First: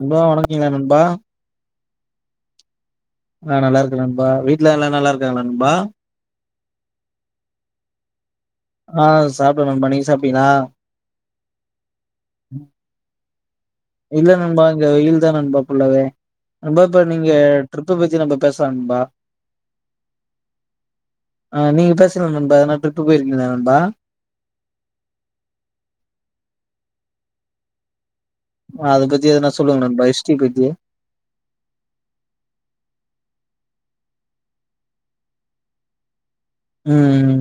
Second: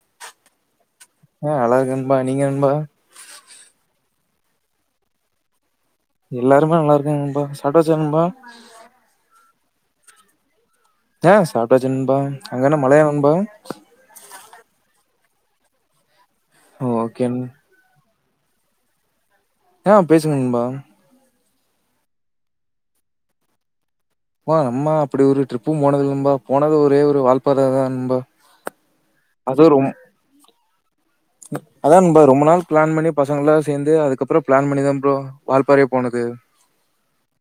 நண்பா வணக்கிங்ளா நண்பா ஆ நல்லா இருக்கே நண்பா நீங்க நண்பா நா நல்லா இருக்கே நண்பா வீட்ல எல்லா நல்லா இருக்காங்களா நண்பா எல்லாருமே நல்லா இருக்காங்க நண்பா சாப்டாச்சா நண் பா ஆ சாப்டே நண்பா நீங்க சாப்டீங்ளா ஆ சாப்ட்டாச்சு நண்பா அங்க என்னா மழையா நண்பா இல்ல நண்பா இங்க வெயில் தா நண்பா ஃபுல்லாவே [unintelligible] இப்ப ஓகே நீங்க நண் ட்ரிப்ப பத்தி நம்ம பேசலா நண்பா ஆ பேசுங்க நண்பா ஆ நீங்க பேசல நண்பா எதுனா ட்ரிப்பு போயிருக்கிங்ளா நண்பா போலா நம்ம அப்டி ஒரு ட்ரிப்பும் போனது இல்ல நண்பா போனது ஒரே ஒரு வாழ்ப்பாற தா நண்பா அத பத்தி எதுனா அது சொல்லுங்க ரொம் நண்பா ஹிஸ்ரி பத்தி அதா நண்பா ரொம்ப நாள் பிளான் பண்ணி பசங்கெல்லா சேந்து அதுக்கப்றோ பிளான் பண்ணிதா ப்ரோ வால்பாறையே போனது ம்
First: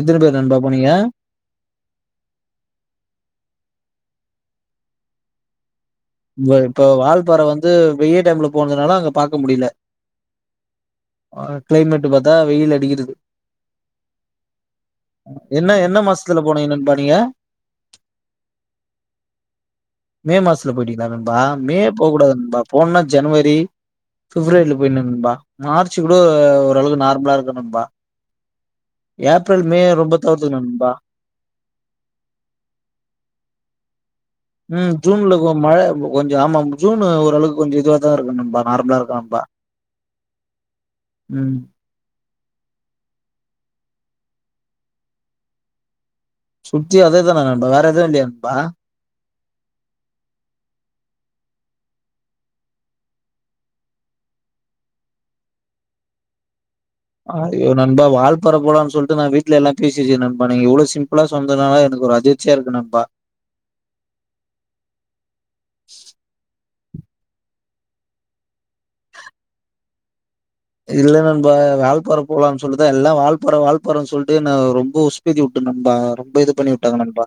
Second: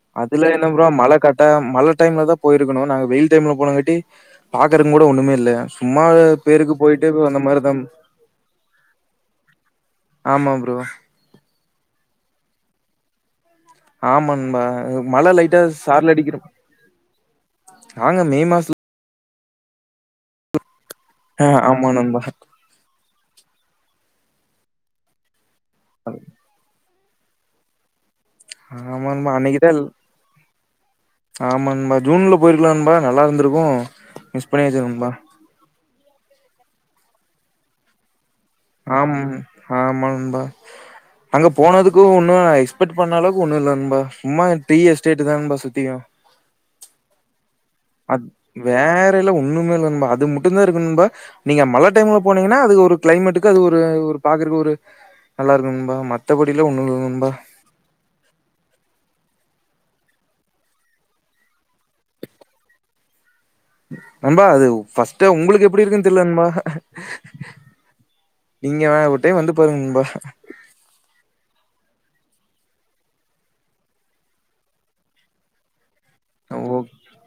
எத்தன பேர் அதுல நண்பா என்ன ப்ரோ போனீங்க மழ கர்ட்டா மழை டைம்ல தா போயிருக்கணு நாங்க வெயில் டைம்ல போனங்காட்டி பாக்குறதுங்கு கூட ஒண்ணமே இல்ல சும்மா வ பேருக்கு இப்ப போயிட்டு வால்பாற அந்த வந்து மாரிதா வெயில் டைம்ல போனதுனால அங்க பாக்க முடியல ஆமா ப்ரோ ஆ கிளைமேட் பாத்தா வெயில் அடிக்குது ஆமா நன்பா மழ லைட்டா என்ன என்ன சாரல் அடிக்கிற மாசத்துல போனீங்க நண்பா நீங்க நாங்க மே மாசத் மே மாசத்துல போயிட்டீங்களா நண்பா ஆ மே ஆமா போகக் கூடாது நண்பா போனுனா ஜனவரி பிப்ரவரியில போய்றனும் நண்பா மார்ச் கூட ஓரளவு நார்மலா இருக்கும் பா ஆமா நண்பா ஏப்ரல் அன்னைக்குதா மே ரொம்ப தவிர்த்துக்கணு நண்பா ஆமா நண்பா ஜூன்ல போயிருக்கலாம் நண்பா நல்லா இருந்திருக்கும் ம் ஜூன்ல கொ மழ கொஞ்ச ஆமா ஜூனு ஒரு அளவுக்கு கொஞ்ச இதுவா தா இருக்கு நண்பா நார்மலா ஆம் இருக்கு நண்பா ஆமாங்பா அங்க ம் போனதுக் அது ஒன்னு நா எக்ஸ்பெட் பண்ண அளவுக்கு ஒன்னு இல்ல நண்பா சும்மா டீ எஸ்டேட் தா நண்பா சுத்தியு சுத்தி அதே தான நண்பா வேற என்ன அ வேறல்லா ஒண்ணுமே இல்ல நண்பா அது மட்டும்தா இருக்கு நண்பா நீங்க மழ டைம்ல போனீங்கன்னா அது ஒரு கிளைமேட்டுக்கு அது ஒரு பாக்குறதுக்கு ஒரு நல்லா இருக்கு நண்பா மத்த படிலா ஒண்ணு இல்ல நண்பா [unintelligible] ஐயோ நண்பா வால்பாற போலானு சொல்ட்டு நா வீட்ல எல்லா பேசி வச்சிருக்க நண்பா நீ இவ்ளோ சிம்ப்லா சொன்துனால எனக்கு ஒரு அர்ஜ் சேரிங்க நண்பா நண்பா அது ஃபர்ஸ்ட் உங்களுக்கு எப்டி இருக்குன்னு தெரில நண்பா இங்க ஒரு டைம் வந்து பாருங்க நண்பா இல்ல நண்பா வால்பாற போலானு சொல்ட்டுதா எல்லா வால்பாற வால்பாறனு சொல்ட்டு நா ரெம்போ சுசு ஏத்தி விட்ட நண்பா ரொம்ப இது பண்ணி விட்டாங்க நண்பா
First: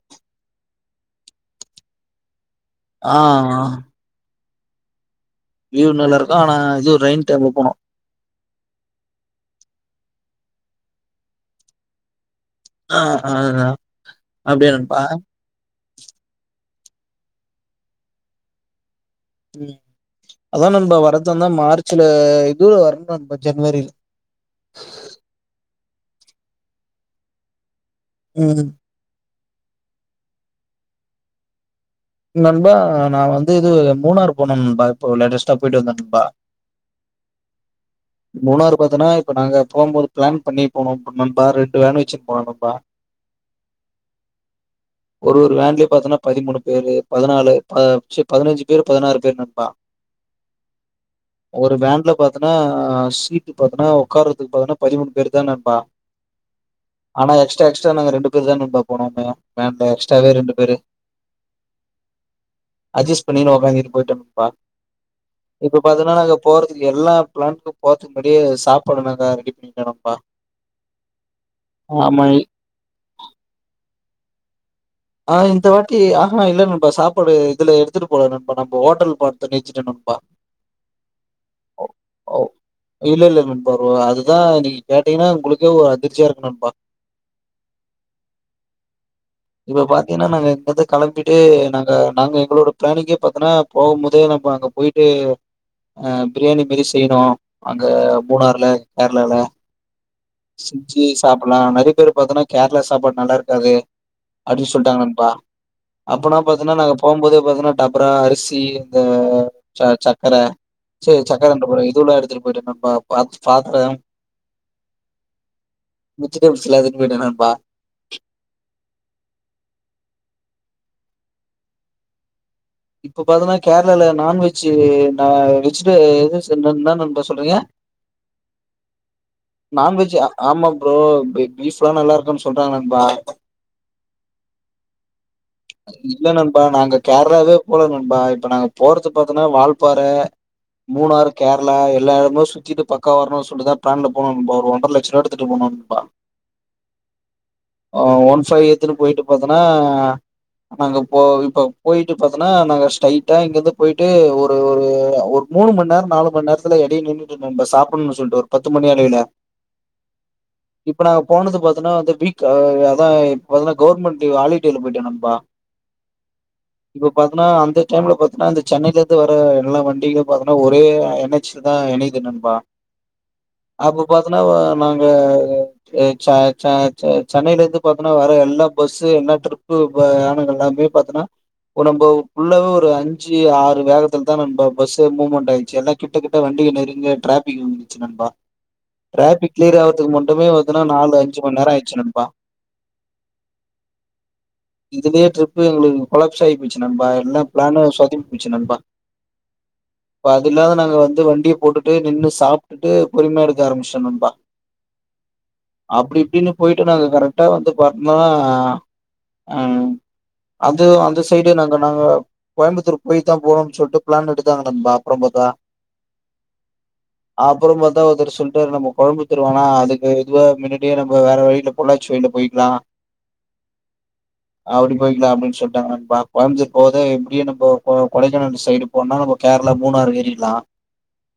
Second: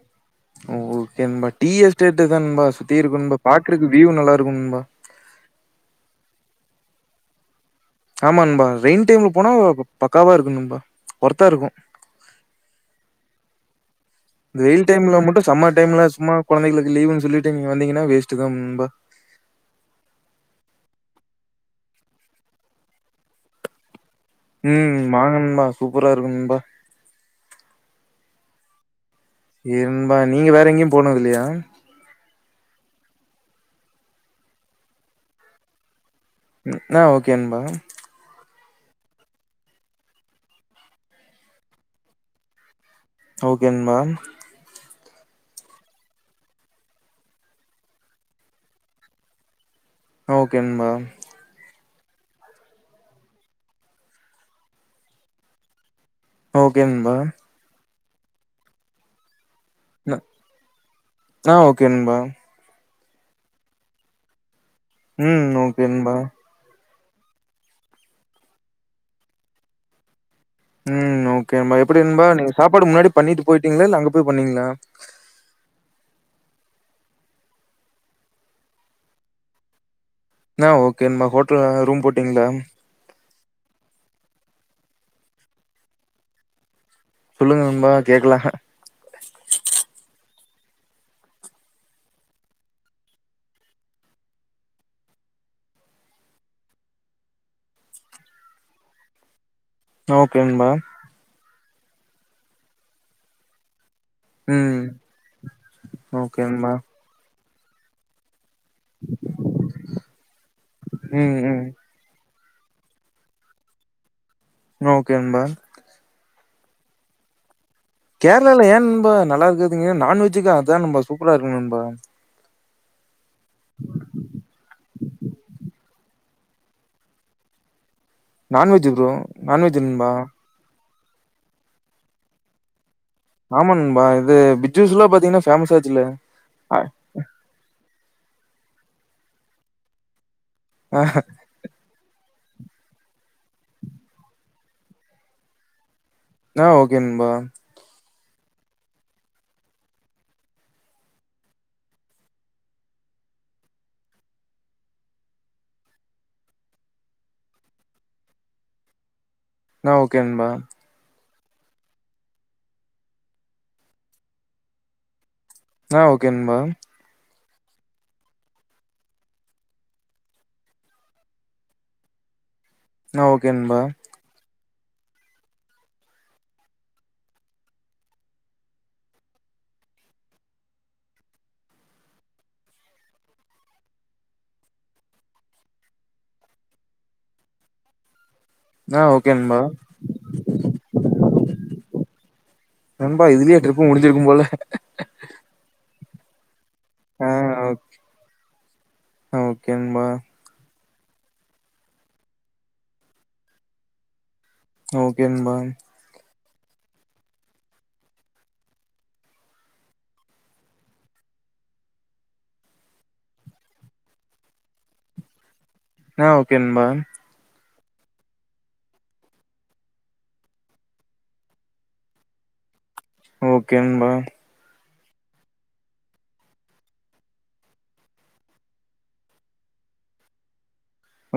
ஓகேண்பா டீ எஸ்டேட் தான்பா சுத்தி ஆ இருக்குணும் பா பாக்குறக்கு வியூ நல்லா இருக்குனும்பா வியூ நல்லா இருக்கும் ஆனா இது ரெயின் டைம்ல போனோ ஆமா நண்பா ரெயின் டைம்ல போனா பக்காவா இருக்கும் நண்பா ஒர்த்தா இருக்கும் ஆ ஆ அப்டியா வெயில் நண்பா டைம்ல மட்டு‌ சம்மர் டைம்ல சும்மா குழந்தைளுக்கு லீவுன்னு சொல்ட்டு நீங்க வந்தீங்ன்னா வேஸ்ட் தா நண்பா உம் அதா நண்பா வரதுந்தா மார்ச்ல இதுல வரணு [unintelligible] ஜனவரி ல ம்ம் வாங்க நண்பா சூப்பரா இருக்கு நண்பா [unintelligible] நண்பா நீங்க வேற எங்கேயு போனது இல்லயா நண்பா நா வந்து இது மூணார் போன நண்பா இப்ப லேட்டஸ்டா போய்ட்டு வந்த நண்பா ஆ ஓகேன்பா மூணாறு பாத்தன்னா இப்ப நாங்க போகும்போது பிளான் பண்ணி போனோ நண்பா ரெண்டு வேனு வச்சு போனோ நண்பா [inaudible] ஓகே நண்பா ஒரு ஒரு வேன்லயு பாத்தன்னா பதிமூணு பேரு பதினாலு பத்ஞ் பதினஞ்சு பேரு பதினாறு பேரு நண்பா ஆ ஓகே நம்பா ஒரு வேன்ல பாத்தன்னா சீட் பாத்தன்னா உட்காரதுக்கு பாத்தன்னா பதிமூணு பேரு தா நம்பா ஓகே நண்பா ஆனா எக்ஸ்ட்ரா எக்ஸ்ட்ரா நாங்க ரெண்டு பேரு தா வந்து போனோமே வேன்ல ந எக்ஸ்ட்ராவே ரெண்டு பேரு ஆ ஓகே நம்பா அட்ஜஸ்ட் பண்ணின்னு உட்காந்துனே போயிட்டேம்பா ம் இப்ப ஓகே நண்பா பாத்தீனா நாங்க போறதுக்கு எல்லா பிளானுக்கு போறதுக்கு முன்னாடியே சாப்பாடு நாங்க ரெடி பண்ணிடோ நண்பா ம் ஓகேமா எப்படி நண்பா நீங்க சாப்பாடு முன்னாடி பண்ணிட்டு போயிட்டீங்களா இல்ல அங்க போய் பண்ணீங்களா ஆ இந்த வாட்டி ஆ ஹா இல்ல நண்பா சாப்பாடு இதுல எடுத்துட்டு போல நண்பா நம்மோ ஹோட்டல்ல பாத்து நீச்சுட்டே நண்பா ஆ ஓகே நண்பா ஹோட்டல்லல ரூம் ஓ போட்டீங்ளா இல்ல இல்ல நண்பா ஒரு அதுதா இன்னைக்கி கேட்டீங்கன்னா உங்களுக்கே ஒரு அதிர்ச்சியா இருக்கு நண்பா சொல்லுங்க நண்பா கேக்கலா இப்ப பாத்தீனா நாங்க இங்கிருந்து கெளம்பிட்டு நாங்க நாங்க எங்களோட பிளானிங்கே பாத்தனா போவும் போதே நம்ம அங்க போயி ட்டு அ பிரியாணி மாரியே செய்றோ அங்க மூணார்ல கேரளால ஓகே நண்பா இது சாப்பிலா நெறைய பேரு பாத்தன்னா கேரளா சாப்பாடு நல்லா இருக்காது அப்டி ம் சொல்லிட்டாங்க நண்பா அப்பனா ஓகே நண்பா பாத்தீனா நாங்க போம்போதே பாத்தீன்னா டபரா அரிசி இந்த ச சக்கர சே ம் ம் சக்கரன்ரே பாரு இது உள்ள எடுத்துட்டு போயிட்டே நண்பா பாத் பாத்தரம் ஓகே நண்பா வெஜிடபிள்ஸ்லா எடுத்துட்டுபோயிட்டே நண்பா கேரளால ஏ நண்பா நல்லாயிருக்காதுனீங்க நான்வெஜ்க்கு அதா நண்பா சூப்பரா இருக்கு நண்பா இப்ப பாத்தனா கேரளால நான்வெஜ்ஜூ நா வெஜ்டுடேஸ் என்ன நண்பா சொல்றீங்க நான்வெஜ் ப்ரோ நான்வெஜ் நண்பா ஆமா ப்ரோ இங்க பீஃப்லா நல்லா இருக்குனு சொல்றாங்க நண்பா ஆமா நண்பா இது பிஜ்சுஸ்லா பாத்தீங்கனா ஃபேமஸ் ஆச்சுல இல்ல நண்பா ஆய் நாங்க கேரளாவே போல நண்பா இப்ப நாங்க போறது பாத்தனா வால்பாற மூணாறு கேரளா எல்லா எடமு சுத்திட்டு பக்காவா வரனுன் சொல்லிட்டு தா பிளான்ல போனோ நண்பா ஒரு ஒன்ர லச்சரூவா எடுத்துட்டு போனோ நண்பா ஆ ஓகே நண்பா அ ஒன் ஃபைவ் எத்துனு போயிட்டு பாத்தனா அங்க போ இப்ப போயிட்டு பாத் தனா நாங்க ஸ்டேட்டா இங்கேர்ந்து போயிட்டு ஒரு ஒரு ஒரு மூனு மணி நேர நாலு மணி நேரத்துல எடைல நின்னு இப்ப நம்ம சாப்பினு சொல்லிட்டு ஒரு பத்து மணி அளேல நா ஓகே நண்பா இப்ப நாங்க போனது பாத்தேனா வந்து பீக் அ அதா இப்ப பாத்தேனா கவர்மென்ட் ஹாலிடேல போயிடே நண்பா ஆ ஓகே நண்பா இப்ப பாத்தனா அந்த டைம்ல பாத்தனா இந்த சென்னேல இருந்து வர்ற எல்லா வண்டியுமே பாத்தனா ஒரே என் எச் ல தா எனைது நண்பா நா ஓகே நண்பா பாத்தனா நாங்க சே ச ச ச சென்னைல இருந்து பாத்தனா வர்ற எல்லா பஸ்சு என்ன ட்ரிப்பு வயானங்கெல்லாமே பாத்தனா ஒடம்பு புல்லாவ ஒரு அஞ்சு ஆறு வேகத்துலதா நண்பா பஸ்ஸீ மூவ்மெண்ட் ஆயிடுச்சி எல்லா கிட்ட கிட்ட வண்டி நெருங்க டிராஃபிக் வந்திருச்சி நண்பா ஆ ஓகே டிராஃபிக் நண்பா கிளியர் ஆவுறதுக்கு மட்டுமே பாத்தனா நாலு அஞ்சு மண் நேர ஆயிடுச்சி நண்பா நண்பா இதுலயே ட்ரிப்பு முடிஞ்சிருக்கு போல இதுலயே ட்டிரிப்பு எங்களுக்கு கொலாப்ஸ் ஆயி போயிடுச்சி நண்பா எல்லா பிளானு ஆ சொதப்பி போச்சு நண்பா ஓகே நண்பா அதுனால நாங்க வந்து வண்டிய போட்டுட்டு நின்னு சாப்டுட்டு பொறுமையா எடுக்க ஆரம்பிச்டோ நண்பா ஓகே நண்பா அப்டி இப்டின்னு போயிட்டு நாங்க கரெக்டா வந்து பாத்தோனா அம் அது வந்துஸ் போயிட்டு நாங்க நாங்க கோயமுத்தூர் போயித்தான் போனும் சொல்ட்டு ப்ளான் எடுத்தாங்க நண்பா அப்றம்பாத்தா நா ஒகே நண்பா அப்பறம் பாத்தா ஒருத்தர் சொல்ட்டாரு நம்ம கோயமுத்தூர் வேணா அதுக்கு இதுவ மினிட்டே நம்ப வேற வழிலப் பொல்லாச்சி ஒயிண்ட போயிக்லா ஓக்கே நண்பா அப்டி போயிக்குலா அப்டினு சொல்டாங்க நண்பா கோயமுத்தூர் போவத எப்டியு நம்போ கொ கொடைக்கானல் சைடு போனாநம்ம கேர்ளா மூணாறு ஏறிர்லா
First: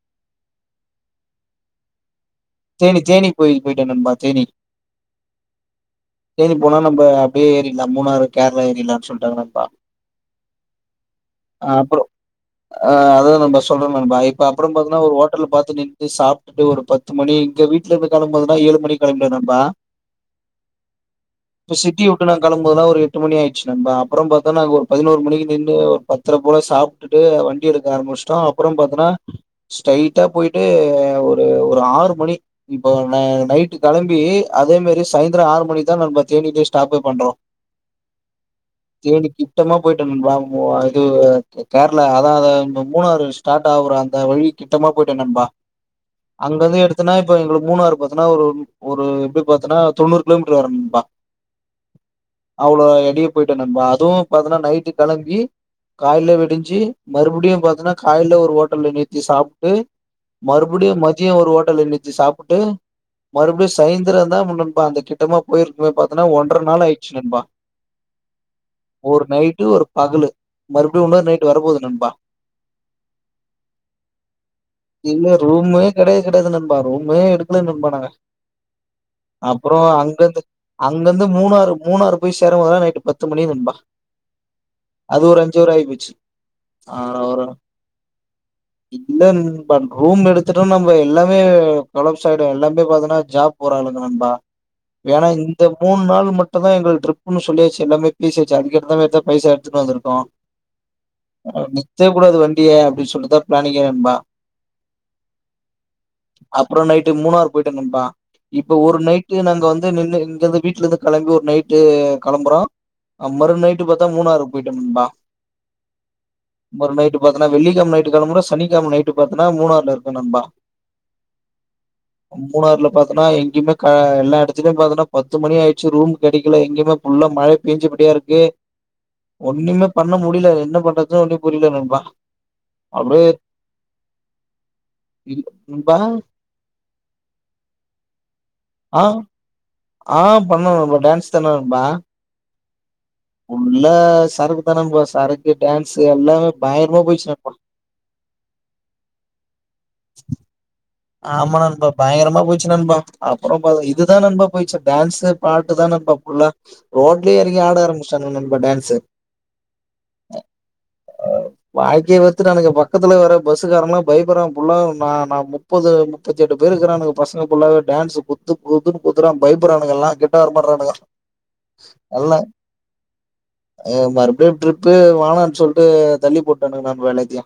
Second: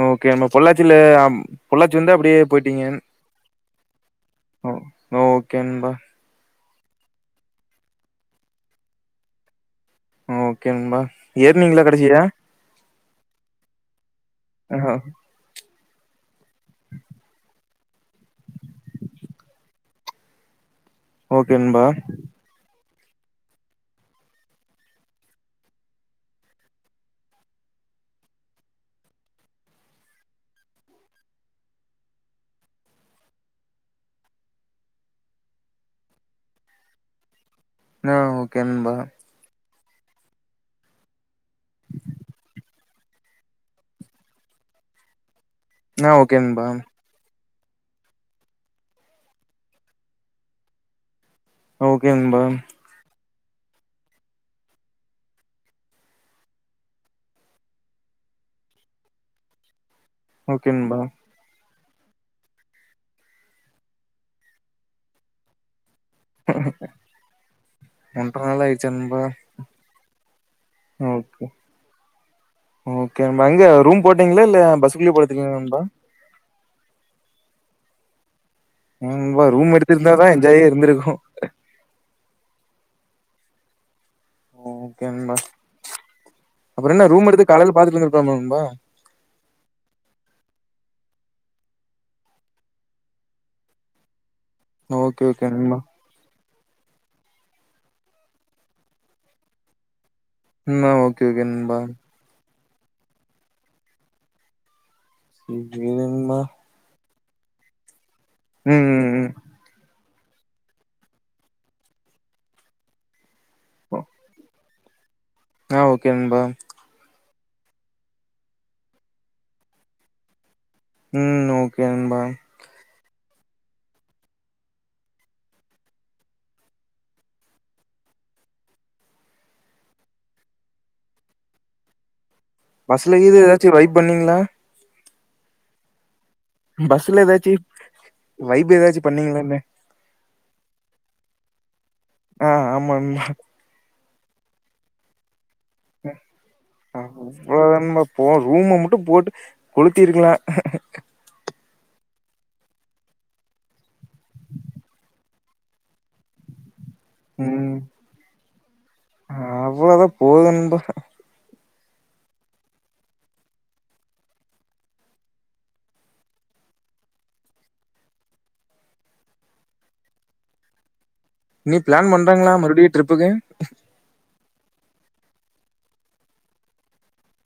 ஓக்கேண்பா பொள்ளாச்சில அம் பொள்ளாட்சி வந்து அப்டியே போயிட்டீங்க தேனி த்தேனி போய் போய்ட்டோ நண்பா தேனி ஓ ஓகேண்பா தேனீ போனா நம்ப அப்டியே ஏறிர்லா மூணாறு கேர்ளா ஏறிர்லான் சொல்ட்டாங்க நண்பா ஓகேங்கம்பா ஏர் நீீங்களா அப்புறோ கடசீர ஆ அதாவ்து நண்பா சொல்ற நண்பாஇப்ப அப்றம் ஆஹ பாத்தனா ஒரு ஓட்டல பார்த்து நிறுத்தி சாப்டுட்டு ஒரு பத் து மணி இங்க வீட்லேந்து கெளம்போதுன்னா ஏழு மணி கெளம்பிட்டோ நண்பா ஓகே இப்ப நண்பா சிட்டிய உட்டுனா களம்போதுலா ஒரு எட்டு மணி ஆயிட்ச்சி நண்பா அப்றம்பாத்தனா அங்க ஒரு பதினொரு மணிக்கு நின்னு பத்தர போல சாப் டுட்டு வண்டி எடுக்க ஆரம்மிச்ட்டோ அப்பறம் பாத்தனா ஸ்டைட்டா போயிட்டு ஒரு ஒரு ஆறு மணி இப்போ ந நைட்டு கெளம்பி அதே மாரி சாய்ந்தரம் ஆறு மணிக்குதா நண்பா தேனீலயே ஸ்டாப்பே பண்றோ ன ஓக்கே நண்பா கிட்டமா போயிட்டோ நண்பா ஓ இது கேர்ளா அதா மூணாறு ஸ்டார்ட் ஆவுற அந்த வழி கிட்டமா போயிட்டோ நண்பா ஆ ஓகே நண்பா அங்கந்து எடுத் தன்னா இப்ப எங்களுக்கு மூணாறு பாத்தன்னா ஒரு ஒரு எப்டி பாத்தன்னா தொண்ணூறு கிலோமீட்டர் வருண்பா ஓகே நண்பா அவ்ளோ எடையு போயிட்டோ நண்பா அதுவு பாத்தன்னா நைட்டு கெளம்பி கால்ல விடிஞ்சி மறுபடியு பாத்தேனா காலைல ஒரு ஓட்டல்ல நிறுத்தி சாப் டு ஓகே மறுபடியு நண்பா மச் ஜியோ ஒரு ஓட்டல்ல நிறுத்தி சாப்புட்டு மறுபடியு சயிந்திரோ தா நண்பா அந்த கிட்டமா போயிரு ப்பவே பாத்தோன்னா ஒன்ற நாள் ஆயிச்சு நண்பா ஒன்ற நாள் ஆயிர்ச்சான் ஒரு நைட்டு ஒரு பகலு மறுபடியு உன்னொரு ஓகே நைட் வர போது நண்பா ஓகே நண்பா எங்க ரூம் போட்டீங்ளா இல்ல பஸ்க்குள்ளயே படுத்துடீங் ரூம்மே கெடையே கெடையாது நண்பா ரூமே எடுக்ல நண்பா நாங்க ஏ நண்பா ரூம் அப்றோ எடுத்திருந்தாதா அங்கந்து என்ஜாயே இருந்திருக்கு அங்கந்து மூணாறு மூணாறு போய் சேர போதல்லா நைட்டு பத்து மணி நண்பா ஓகே அது நண்பா ஒரு அஞ்சு அவர் ஆயி போச்சு அப்புற என்ன ரூம் ஆறவரு எடுத்து காலைல பாத்துட்டு வந்திருக்கலாம்ல நண்பா இல்ல நண்பா ரூம் எடுத்து ட்டு நம்ம எல்லாமே கொளாப்ஸ் ஆயிடு எல்லாமே பாத்தன்னா ஜாப் போற ஆளுங்க நண்பா ஓகே ஏன்னா ஓகே இந்த நண்பா மூண் நாள் மட் ட்டுந்தா எங்குளுக்கு ட்ரிப்புனு சொல்லியாச்சு எல்லாமே பேசியாச்சு அங்க இருந்து வேறந்தபைசா எடுத்துட்டு வந்துருக்கோ ம் அ ஓகே ஓகே நண்பா கூடாது வண்டிய அப்டின் சொல்லிட்டு தா பிளானிங்கே நண்பா [unintelligible] அப்றோ நைட்டு மூணாறு போயிட்ட நண்பா இப்ப ம் ஒரு ம் நைட் ட்டு ம் நாங்க வந்து நின்னு இங்கருந்து வீட்டுலருந்து கெளம்பி ஒரு நைட்டு கெளம்புறோ மறு நைட்டு பாத்தா மூணாறு போயிட்டோ நண்பா ஆ ஓகே நண்பா ஒரு நைட்டு பாத்தன்னா வெள்ளிக்கெழம நைட்டு கெளம்புறோ சனிக்கெழம நைட்டு பாத்தனா மூணாறுல இருக்கோ நண்பா ம் ஓகேங் மூணாறுல பாத்தன்னா எங்கயுமே க எல்லா எடத்துலயு பாத்தன்னா பத்து மணி ஆயிட்சி ரூம் கெடைக்கல எங்கேமே ஃபுல்லா மழ பேய்ஞ்சபடியா இருக்கு ஒன்னுமே பண்ண முடில அது என்ன பண்றதுன்னே ஒன்னு புரில நண்பா பஸ்ல அப்டியே இது ஏதாச்சி வைப் பண்ணீங்ளா இருக் நண்பா பஸ்ல ஏதாச்சி வைப் ஏதாச்சி ஆ பண்ணீங்ளா இன்ன ஆ பண்னோ நண்பா டேன்ஸ் தானே நண்பா ஆ ஆம் ஆமா ஃபுல்லா சரக்கு தா நண்பா சரக்கு டான்ஸ்சு எல்லாமே பயங்கரமா போயிட்சி நண்பா அவ்ளோதா நண்பா போ ரூம மட்டு போட்டு கொளுத்திரிக்கலா ஆமா நண்பா பயங்கரமா போச்சு நண்பா அப்றோ பா இதுதா நண்பா போயிட்சி டேன்ஸ்சு பாட்டு தா நண்பா ஃபுல்லா ரோட்லயே ஏறங்கி ம் ஆட ஆரம்பிச்சிடாங்க நண்பா டான்ஸ்சு அவ்ளோதா போது நண்பா வாழ்க்கையே வெறுத்துட்டானுங்க பக்கத்துல வர பஸ்சுக்காரங்லா பயப்புட்றானுங்க ஃபுல்லா நா நா முப்பது முப்பத்தெட்டு பேர் இருக்ககுறானுங்க பசங்க ஃபுல்லாவே டான்ஸ் குத்து குத்துனு குத்துறா பயப்பட்றானுங்க எல்லா ஃபிராடு பண்றானுங்கோ இனி பிளான் பண்றாங்ளா மறுபடி ட்ரிப்புக்கு எ மறுபடியு ட்ரிப்பு வேணான் சொல்டு தள்ளி போட்டானுங்க நண்பா எல்லாத்தையு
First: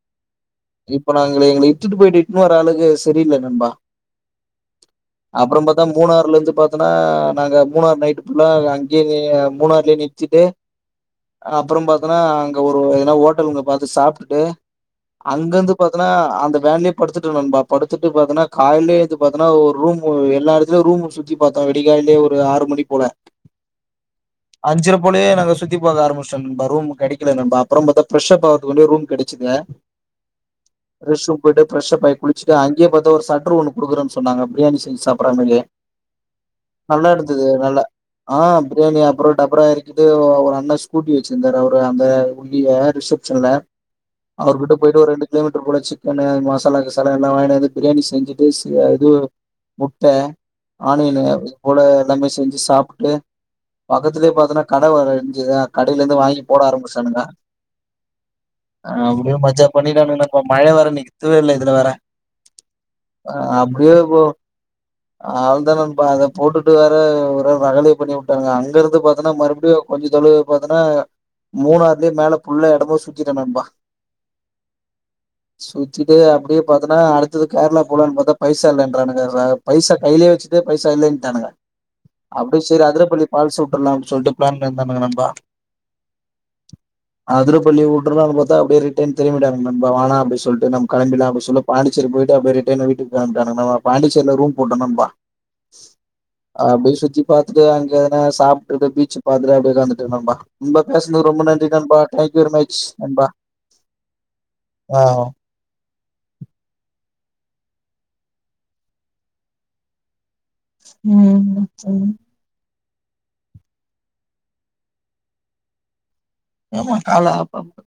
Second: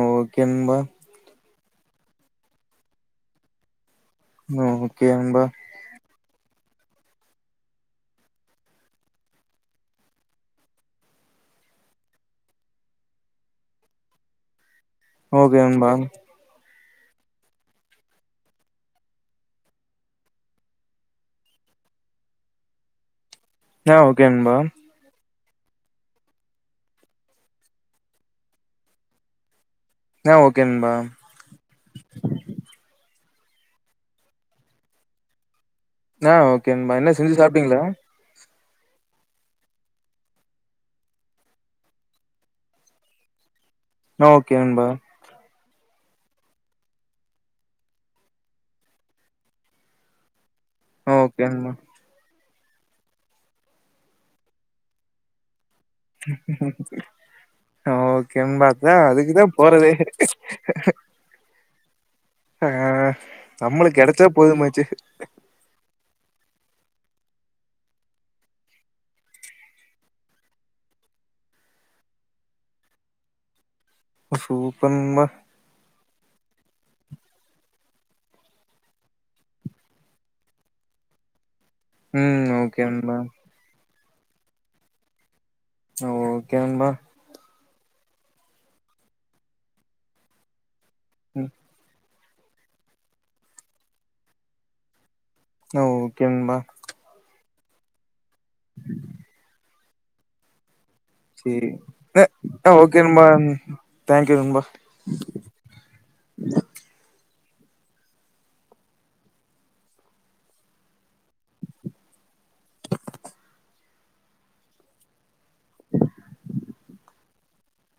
அ ஓகே நண்பா இப்ப நாங்க எங்கள எங்கள இட்டுட்டு போயிட்டு இட்டுன்னு வர ஆளுக்கு சரியில்ல நண்பா ஆ ஓகே நண்பா அதா மூணார்ல இருந்து பாத்தன்னா நாங்க மூணாறு நைட்டு ஃபுல்லா அங்கயே மூணாறுலயே நிறுத்திட்டு அப்புறம் பாத்தேன்னா அங்க ஒரு ஏதனா ஹோட்டலுங்க பாத்து சாப்டுட்டு ஓகே அங்கந்து நண்பா பாத்தன்னா அந்த வேன்லேயே படுத்துட்டோ நண்பா படுத்துட்டு பாத்தனா கால்லையே எழுந்து பாத்தினா ஒரு ரூம் எல்லா எடத்துலயு ரூம் சுத் சுத்திபாத்தோ வெடிகால்லயே ஒரு ஆறு மணி போல ஆ ஓகே நண்பா அஞ்சரை போலேயே நாங்க சுத் சுத்தி பாக்க ஆரம்பிஷ்டோ நண்பா ரூம் கெடைக்கல நண்பா அப்றோ பாத்தா ஃபிரெஷ்அப் ஆவுறதுக்குள்ளே ரூம் கெடைச்சது ஆ ஓகே நன்பா போயிட்டு ஃப்ரெஷ்அப் ஆயி குளிசுட்டு அங்கே பாத்த ஒரு சட்ரு ஒன்னு குடுக்குறேன்னு சொன்னாங்க பிரியாணி செஞ்சு சாப்புட்ற மாரியே நா ஓகே நண்பா என்ன செஞ்சு சாப்டீங்ளா ஆ பிரியாணி அப்றோ டபரா எறக்கிட்டு ஒ ஒ ஒரு அண்ணா ஸ்கூட்டி வெச்சினு இருந்தரு அவரு அந்த ஒல்லியா ரிஷப் சொல்லுணா ஆ ஓகே அவர்கிட்ட நண்பா போயிட்டு ஒரு ரெண்டு கிலோமீட்டர் போல சிக்கனு மாச க்கு செலவெல்லா வாங்கினு வந்து பிரியாணி செஞ்சுட்டு ச இதுவு முட்ட ஆனியனு ஓகே அது நண்பா போல எல்லாமே செஞ்சி சாபுட்டு பக்கத்துலேயே பாத்தேன்னா கடை வேற இருந்ததா கடையில இருந்து வாங்கி போட ஆரம்பிஷ்டனுங்க ஓகே நண்பா ஆ அதா அப்டியே அதுக்குதா மஜ்ஜா போறதே பண்ணிடானுங்கடாப்பா மழை வர இன்னிக்கு தூ தூறல் இதுலவேற ஆ அப்டியே நம்மளுக்கு போ கெடச்சா போதுமாச்சு அவள்தா நண்பா அத போட்டுட்டு வேற ஒரே ரகலய பண்ணிவுட்டானுங்க அங்கறந்து பாத்தன்னா மறுபடியு கொஞ்ச தொலுவு பாத்தன்னா மூணாறுலயே மேல ஃபுல்லா எடமு சுத்திட்டே நண்பா சூப்பர் நண்பா சுத் திட்டு அப்டியே பாத்தன்னா அடுத்தது கேரளா போலனு பாத்தா பைச இல்லறானுங்க பைசா கையிலே வச்சிட் டே பைசா இல்லன்டானுங்க ம் அப்டியே ஓகே சரி அதுர நண்பா பள்ளி ஃபால்சு வுட்டுறலா அப்டின்னு சொல்லிட்டு ப்ளான் பண்ணிருந்தனுங்க நண்பா ஓகே நண்பா அதுர பள்ளி வுட்றுலானு பாத்தா அப்டியே ரிட்டர்ன் திரும்பிடானுங்க நண்பா வேணா அப்டி சொல்ட்டு நம் கெளம்பிறலா அப்டி ம் சொல்ல பாண்டிசேரி போயிட்டு அப்டியே ரிட்டன் வீட்டுக்கு கெளம்பிடானுங்கங்க பாண்டச்சேரில ரூம் போட்டோ நண்பா ஓகே நண்பா அப்டியே சுத்தி பாத்துட்டு அங்கே எதனா சாப்பிட்டுட்டு பீச்சு பாத்துட்டு அப்டியே உக்காந்துட்டேன் நண்பா ரொம்ப பேசுனது ரொம்ப நன்றி சேரி நண்பா டேங்க்யூ அ வெரிமச் ஓகே நண்பா தேங்க்யூ நண்பா ஆ ம் சேரி ஏமா கால்ல அப்